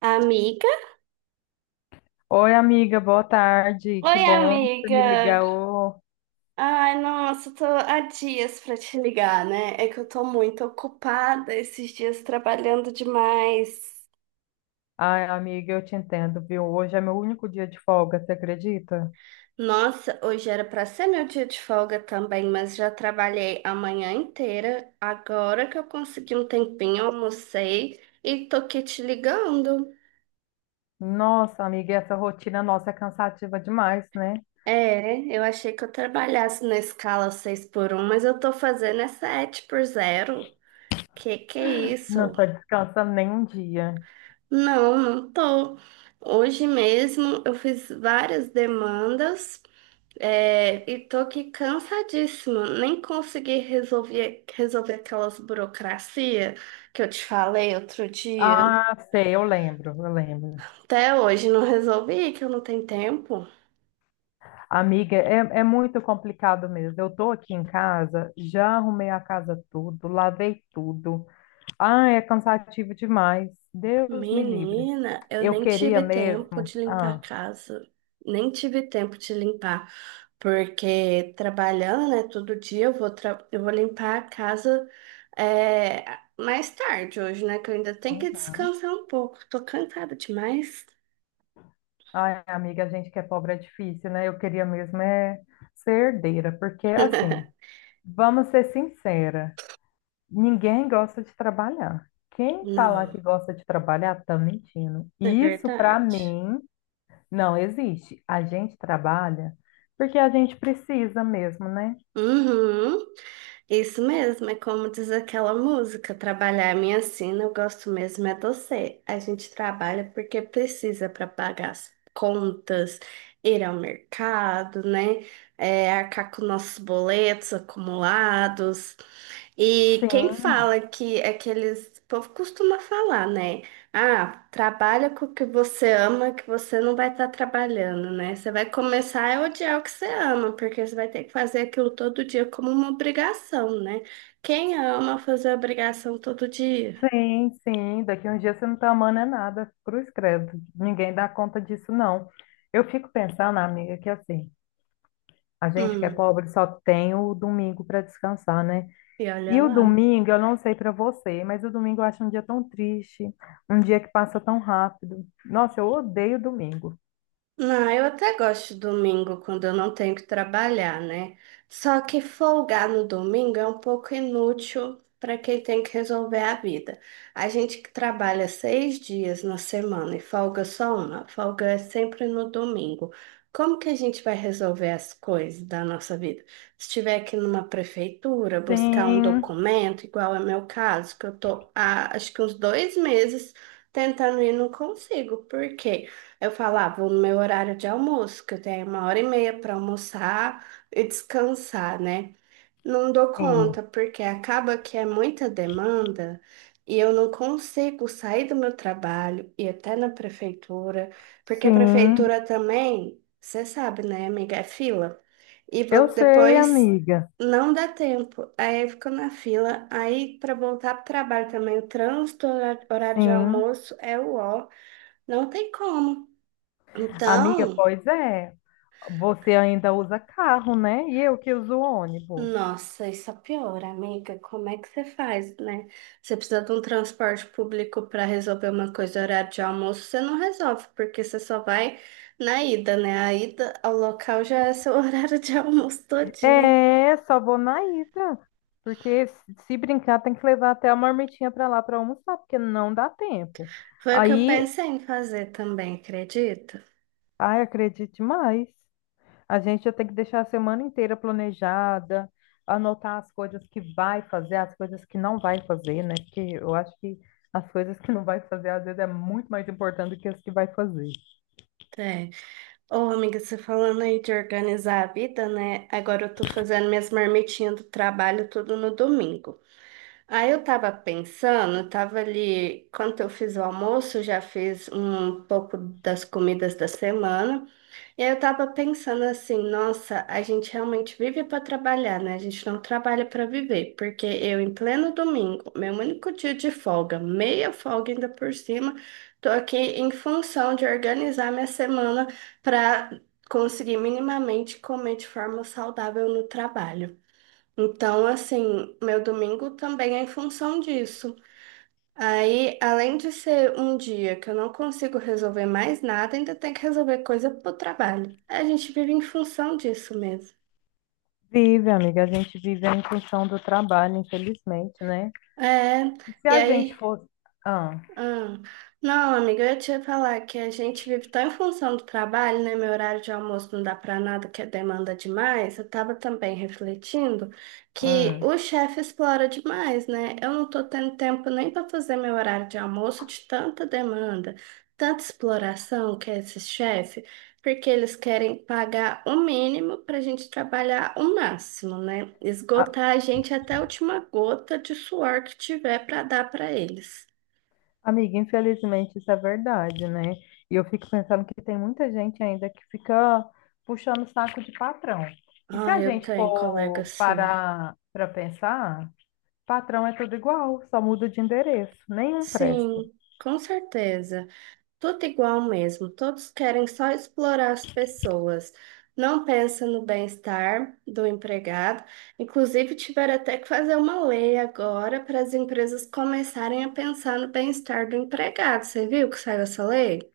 Amiga? Oi, amiga, boa tarde. Que Oi, bom que você me amiga. ligou. Ai, nossa, tô há dias pra te ligar, né? É que eu tô muito ocupada esses dias trabalhando demais. Ai, amiga, eu te entendo, viu? Hoje é meu único dia de folga, você acredita? Nossa, hoje era pra ser meu dia de folga também, mas já trabalhei a manhã inteira. Agora que eu consegui um tempinho, almocei e tô aqui te ligando. Nossa, amiga, essa rotina nossa é cansativa demais, né? É, eu achei que eu trabalhasse na escala 6 por um, mas eu tô fazendo é 7 por zero. Que é isso? Não tô descansando nem um dia. Não, não tô. Hoje mesmo eu fiz várias demandas, e tô aqui cansadíssima. Nem consegui resolver aquelas burocracia que eu te falei outro dia. Ah, sei, eu lembro, eu lembro. Até hoje não resolvi, que eu não tenho tempo. Amiga, é muito complicado mesmo. Eu tô aqui em casa, já arrumei a casa tudo, lavei tudo. Ah, é cansativo demais. Deus me livre. Menina, eu Eu nem queria tive tempo mesmo. de limpar a Ah. casa, nem tive tempo de limpar, porque trabalhando, né, todo dia eu vou, eu vou limpar a casa é, mais tarde hoje, né, que eu ainda tenho que descansar um pouco, tô cansada demais. Ai, amiga, a gente que é pobre é difícil, né? Eu queria mesmo é ser herdeira, porque assim, vamos ser sincera, ninguém gosta de trabalhar. Quem falar Não, que gosta de trabalhar tá mentindo. é Isso para verdade. mim não existe. A gente trabalha porque a gente precisa mesmo, né? Uhum. Isso mesmo, é como diz aquela música, trabalhar é minha sina, eu gosto mesmo é você. A gente trabalha porque precisa para pagar as contas, ir ao mercado, né? É, arcar com nossos boletos acumulados. E quem Sim, fala que é que eles, o povo costuma falar, né? Ah, trabalha com o que você ama, que você não vai estar trabalhando, né? Você vai começar a odiar o que você ama, porque você vai ter que fazer aquilo todo dia como uma obrigação, né? Quem ama fazer obrigação todo dia? sim, sim. Daqui uns dias você não tá amando é nada, cruz credo. Ninguém dá conta disso, não. Eu fico pensando, amiga, que assim. A gente que é Hum, pobre só tem o domingo para descansar, né? e olha E o lá. domingo, eu não sei para você, mas o domingo eu acho um dia tão triste, um dia que passa tão rápido. Nossa, eu odeio domingo. Não, eu até gosto de domingo quando eu não tenho que trabalhar, né? Só que folgar no domingo é um pouco inútil para quem tem que resolver a vida. A gente que trabalha seis dias na semana e folga só uma, folga é sempre no domingo. Como que a gente vai resolver as coisas da nossa vida? Se estiver aqui numa prefeitura, buscar um Sim, documento, igual é meu caso, que eu tô há acho que uns dois meses tentando e não consigo. Por quê? Eu falava, vou no meu horário de almoço, que eu tenho uma hora e meia para almoçar e descansar, né? Não dou sim, conta, porque acaba que é muita demanda e eu não consigo sair do meu trabalho e até na prefeitura, porque a sim. prefeitura também, você sabe, né, amiga, é fila. E Eu sei, depois amiga. não dá tempo. Aí eu fico na fila. Aí para voltar para o trabalho também, o trânsito, horário de Sim. almoço é o ó. Não tem como. Amiga, Então, pois é. Você ainda usa carro, né? E eu que uso ônibus. nossa, isso é pior, amiga. Como é que você faz, né? Você precisa de um transporte público para resolver uma coisa, horário de almoço, você não resolve, porque você só vai na ida, né? A ida ao local já é seu horário de almoço todinho. É, só vou na ida. Porque se brincar, tem que levar até a marmitinha pra lá pra almoçar, porque não dá tempo. Foi o que eu Aí, pensei em fazer também, acredita? ai, acredite mais. A gente já tem que deixar a semana inteira planejada, anotar as coisas que vai fazer, as coisas que não vai fazer, né? Porque eu acho que as coisas que não vai fazer, às vezes, é muito mais importante do que as que vai fazer. É. Ô, amiga, você falando aí de organizar a vida, né? Agora eu tô fazendo minhas marmitinhas do trabalho tudo no domingo. Aí eu tava pensando, eu tava ali, quando eu fiz o almoço, já fiz um pouco das comidas da semana, e aí eu tava pensando assim, nossa, a gente realmente vive para trabalhar, né? A gente não trabalha para viver, porque eu em pleno domingo, meu único dia de folga, meia folga ainda por cima, tô aqui em função de organizar minha semana para conseguir minimamente comer de forma saudável no trabalho. Então, assim, meu domingo também é em função disso. Aí, além de ser um dia que eu não consigo resolver mais nada, ainda tem que resolver coisa pro trabalho. A gente vive em função disso mesmo. Vive, amiga, a gente vive em função do trabalho, infelizmente, né? É, E se e a gente aí fosse. Ah, Ah, não, amiga, eu ia te falar que a gente vive tão em função do trabalho, né? Meu horário de almoço não dá pra nada, que demanda demais. Eu tava também refletindo que hum. o chefe explora demais, né? Eu não tô tendo tempo nem pra fazer meu horário de almoço de tanta demanda, tanta exploração que é esse chefe, porque eles querem pagar o mínimo pra gente trabalhar o máximo, né? Esgotar a gente até a última gota de suor que tiver pra dar pra eles. Amiga, infelizmente isso é verdade, né? E eu fico pensando que tem muita gente ainda que fica puxando o saco de patrão. E se Ah, a eu gente tenho colega, for sim. parar para pensar, patrão é tudo igual, só muda de endereço, nenhum presta. Sim, com certeza. Tudo igual mesmo. Todos querem só explorar as pessoas. Não pensa no bem-estar do empregado. Inclusive, tiveram até que fazer uma lei agora para as empresas começarem a pensar no bem-estar do empregado. Você viu que saiu essa lei?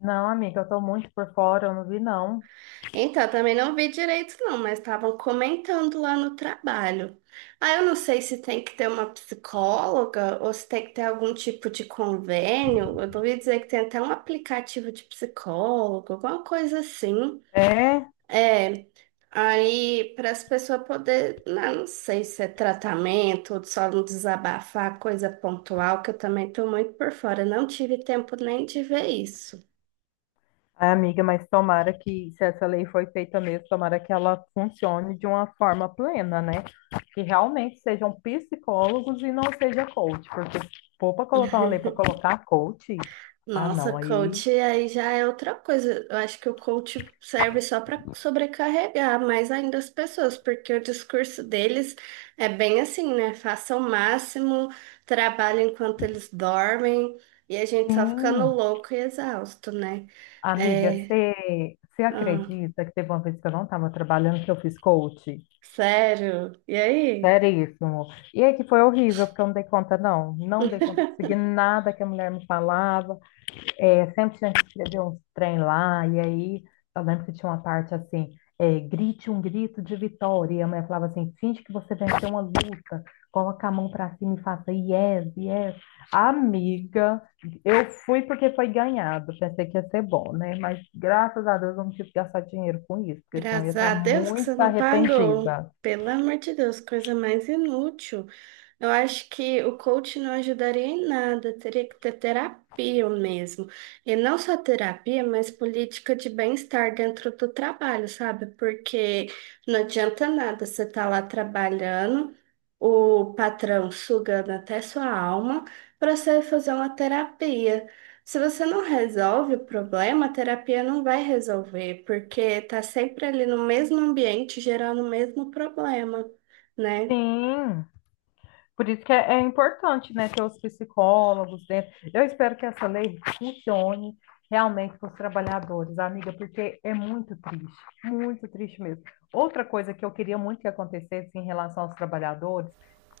Não, amiga, eu tô muito por fora, eu não vi não. Então, eu também não vi direito, não, mas estavam comentando lá no trabalho. Ah, eu não sei se tem que ter uma psicóloga ou se tem que ter algum tipo de convênio. Eu ouvi dizer que tem até um aplicativo de psicólogo, alguma coisa assim. É. É, aí para as pessoas poderem, não, não sei se é tratamento ou só não desabafar, coisa pontual, que eu também estou muito por fora. Não tive tempo nem de ver isso. Ai, amiga, mas tomara que, se essa lei foi feita mesmo, tomara que ela funcione de uma forma plena, né? Que realmente sejam psicólogos e não seja coach, porque se for para colocar uma lei para colocar coach, ah, Nossa, não, aí coach aí já é outra coisa. Eu acho que o coach serve só para sobrecarregar mais ainda as pessoas, porque o discurso deles é bem assim, né? Façam o máximo, trabalhem enquanto eles dormem, e a gente só ficando sim. louco e exausto, né? Amiga, É, você ah, acredita que teve uma vez que eu não estava trabalhando que eu fiz coach? sério. E aí? Seríssimo. E aí que foi horrível, porque eu não dei conta, não. Não dei conta de seguir nada que a mulher me falava. É, sempre tinha que escrever uns trem lá, e aí eu lembro que tinha uma parte assim, grite um grito de vitória, e a mulher falava assim, finge que você venceu uma luta, coloca a mão pra cima e faça yes, yes. Amiga, eu fui porque foi ganhado, pensei que ia ser bom, né? Mas graças a Deus eu não tive que gastar dinheiro com isso, porque senão eu ia Graças estar a Deus que você muito não pagou. arrependida. Pelo amor de Deus, coisa mais inútil. Eu acho que o coach não ajudaria em nada, teria que ter terapia mesmo. E não só terapia, mas política de bem-estar dentro do trabalho, sabe? Porque não adianta nada você estar lá trabalhando, o patrão sugando até sua alma, para você fazer uma terapia. Se você não resolve o problema, a terapia não vai resolver, porque tá sempre ali no mesmo ambiente, gerando o mesmo problema, né? Sim. Por isso que é importante, né, ter os psicólogos dentro. Eu espero que essa lei funcione realmente para os trabalhadores, amiga, porque é muito triste mesmo. Outra coisa que eu queria muito que acontecesse em relação aos trabalhadores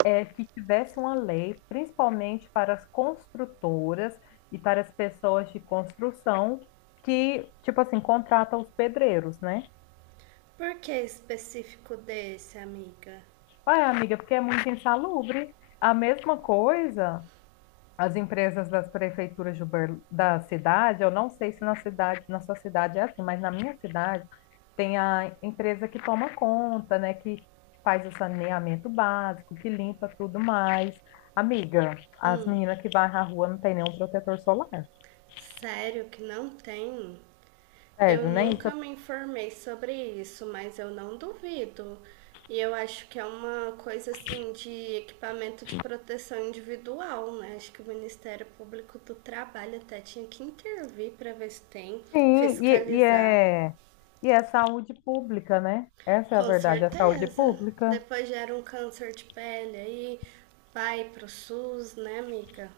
é que tivesse uma lei, principalmente para as construtoras e para as pessoas de construção que, tipo assim, contratam os pedreiros, né? Por que específico desse, amiga? Ué, amiga, porque é muito insalubre. A mesma coisa as empresas das prefeituras da cidade, eu não sei se na cidade, na sua cidade é assim, mas na minha cidade tem a empresa que toma conta, né, que faz o saneamento básico, que limpa tudo mais. Amiga, as Hum, meninas que vai na rua não tem nenhum protetor solar. sério que não tem? Eu Sério, né? Nunca me informei sobre isso, mas eu não duvido. E eu acho que é uma coisa assim de equipamento de proteção individual, né? Acho que o Ministério Público do Trabalho até tinha que intervir para ver se tem, Sim, e fiscalizar. é saúde pública, né? Essa é a Com verdade, é saúde certeza. pública. Depois gera um câncer de pele aí, vai pro SUS, né, amiga?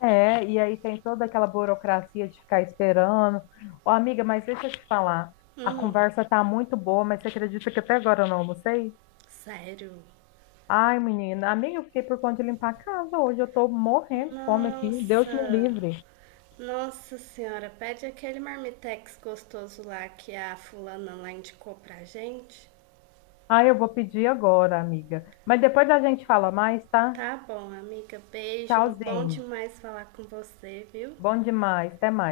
É, e aí tem toda aquela burocracia de ficar esperando. Ô, amiga, mas deixa eu te falar. A Hum, conversa tá muito boa, mas você acredita que até agora eu não almocei? sério. Ai, menina, amiga, eu fiquei por conta de limpar a casa hoje. Eu tô morrendo de fome aqui. Deus me Nossa, livre. nossa senhora, pede aquele marmitex gostoso lá que a fulana lá indicou pra gente. Ai, eu vou pedir agora, amiga. Mas depois a gente fala mais, tá? Tá bom, amiga, beijo. Bom Tchauzinho. demais falar com você, viu? Bom demais. Até mais.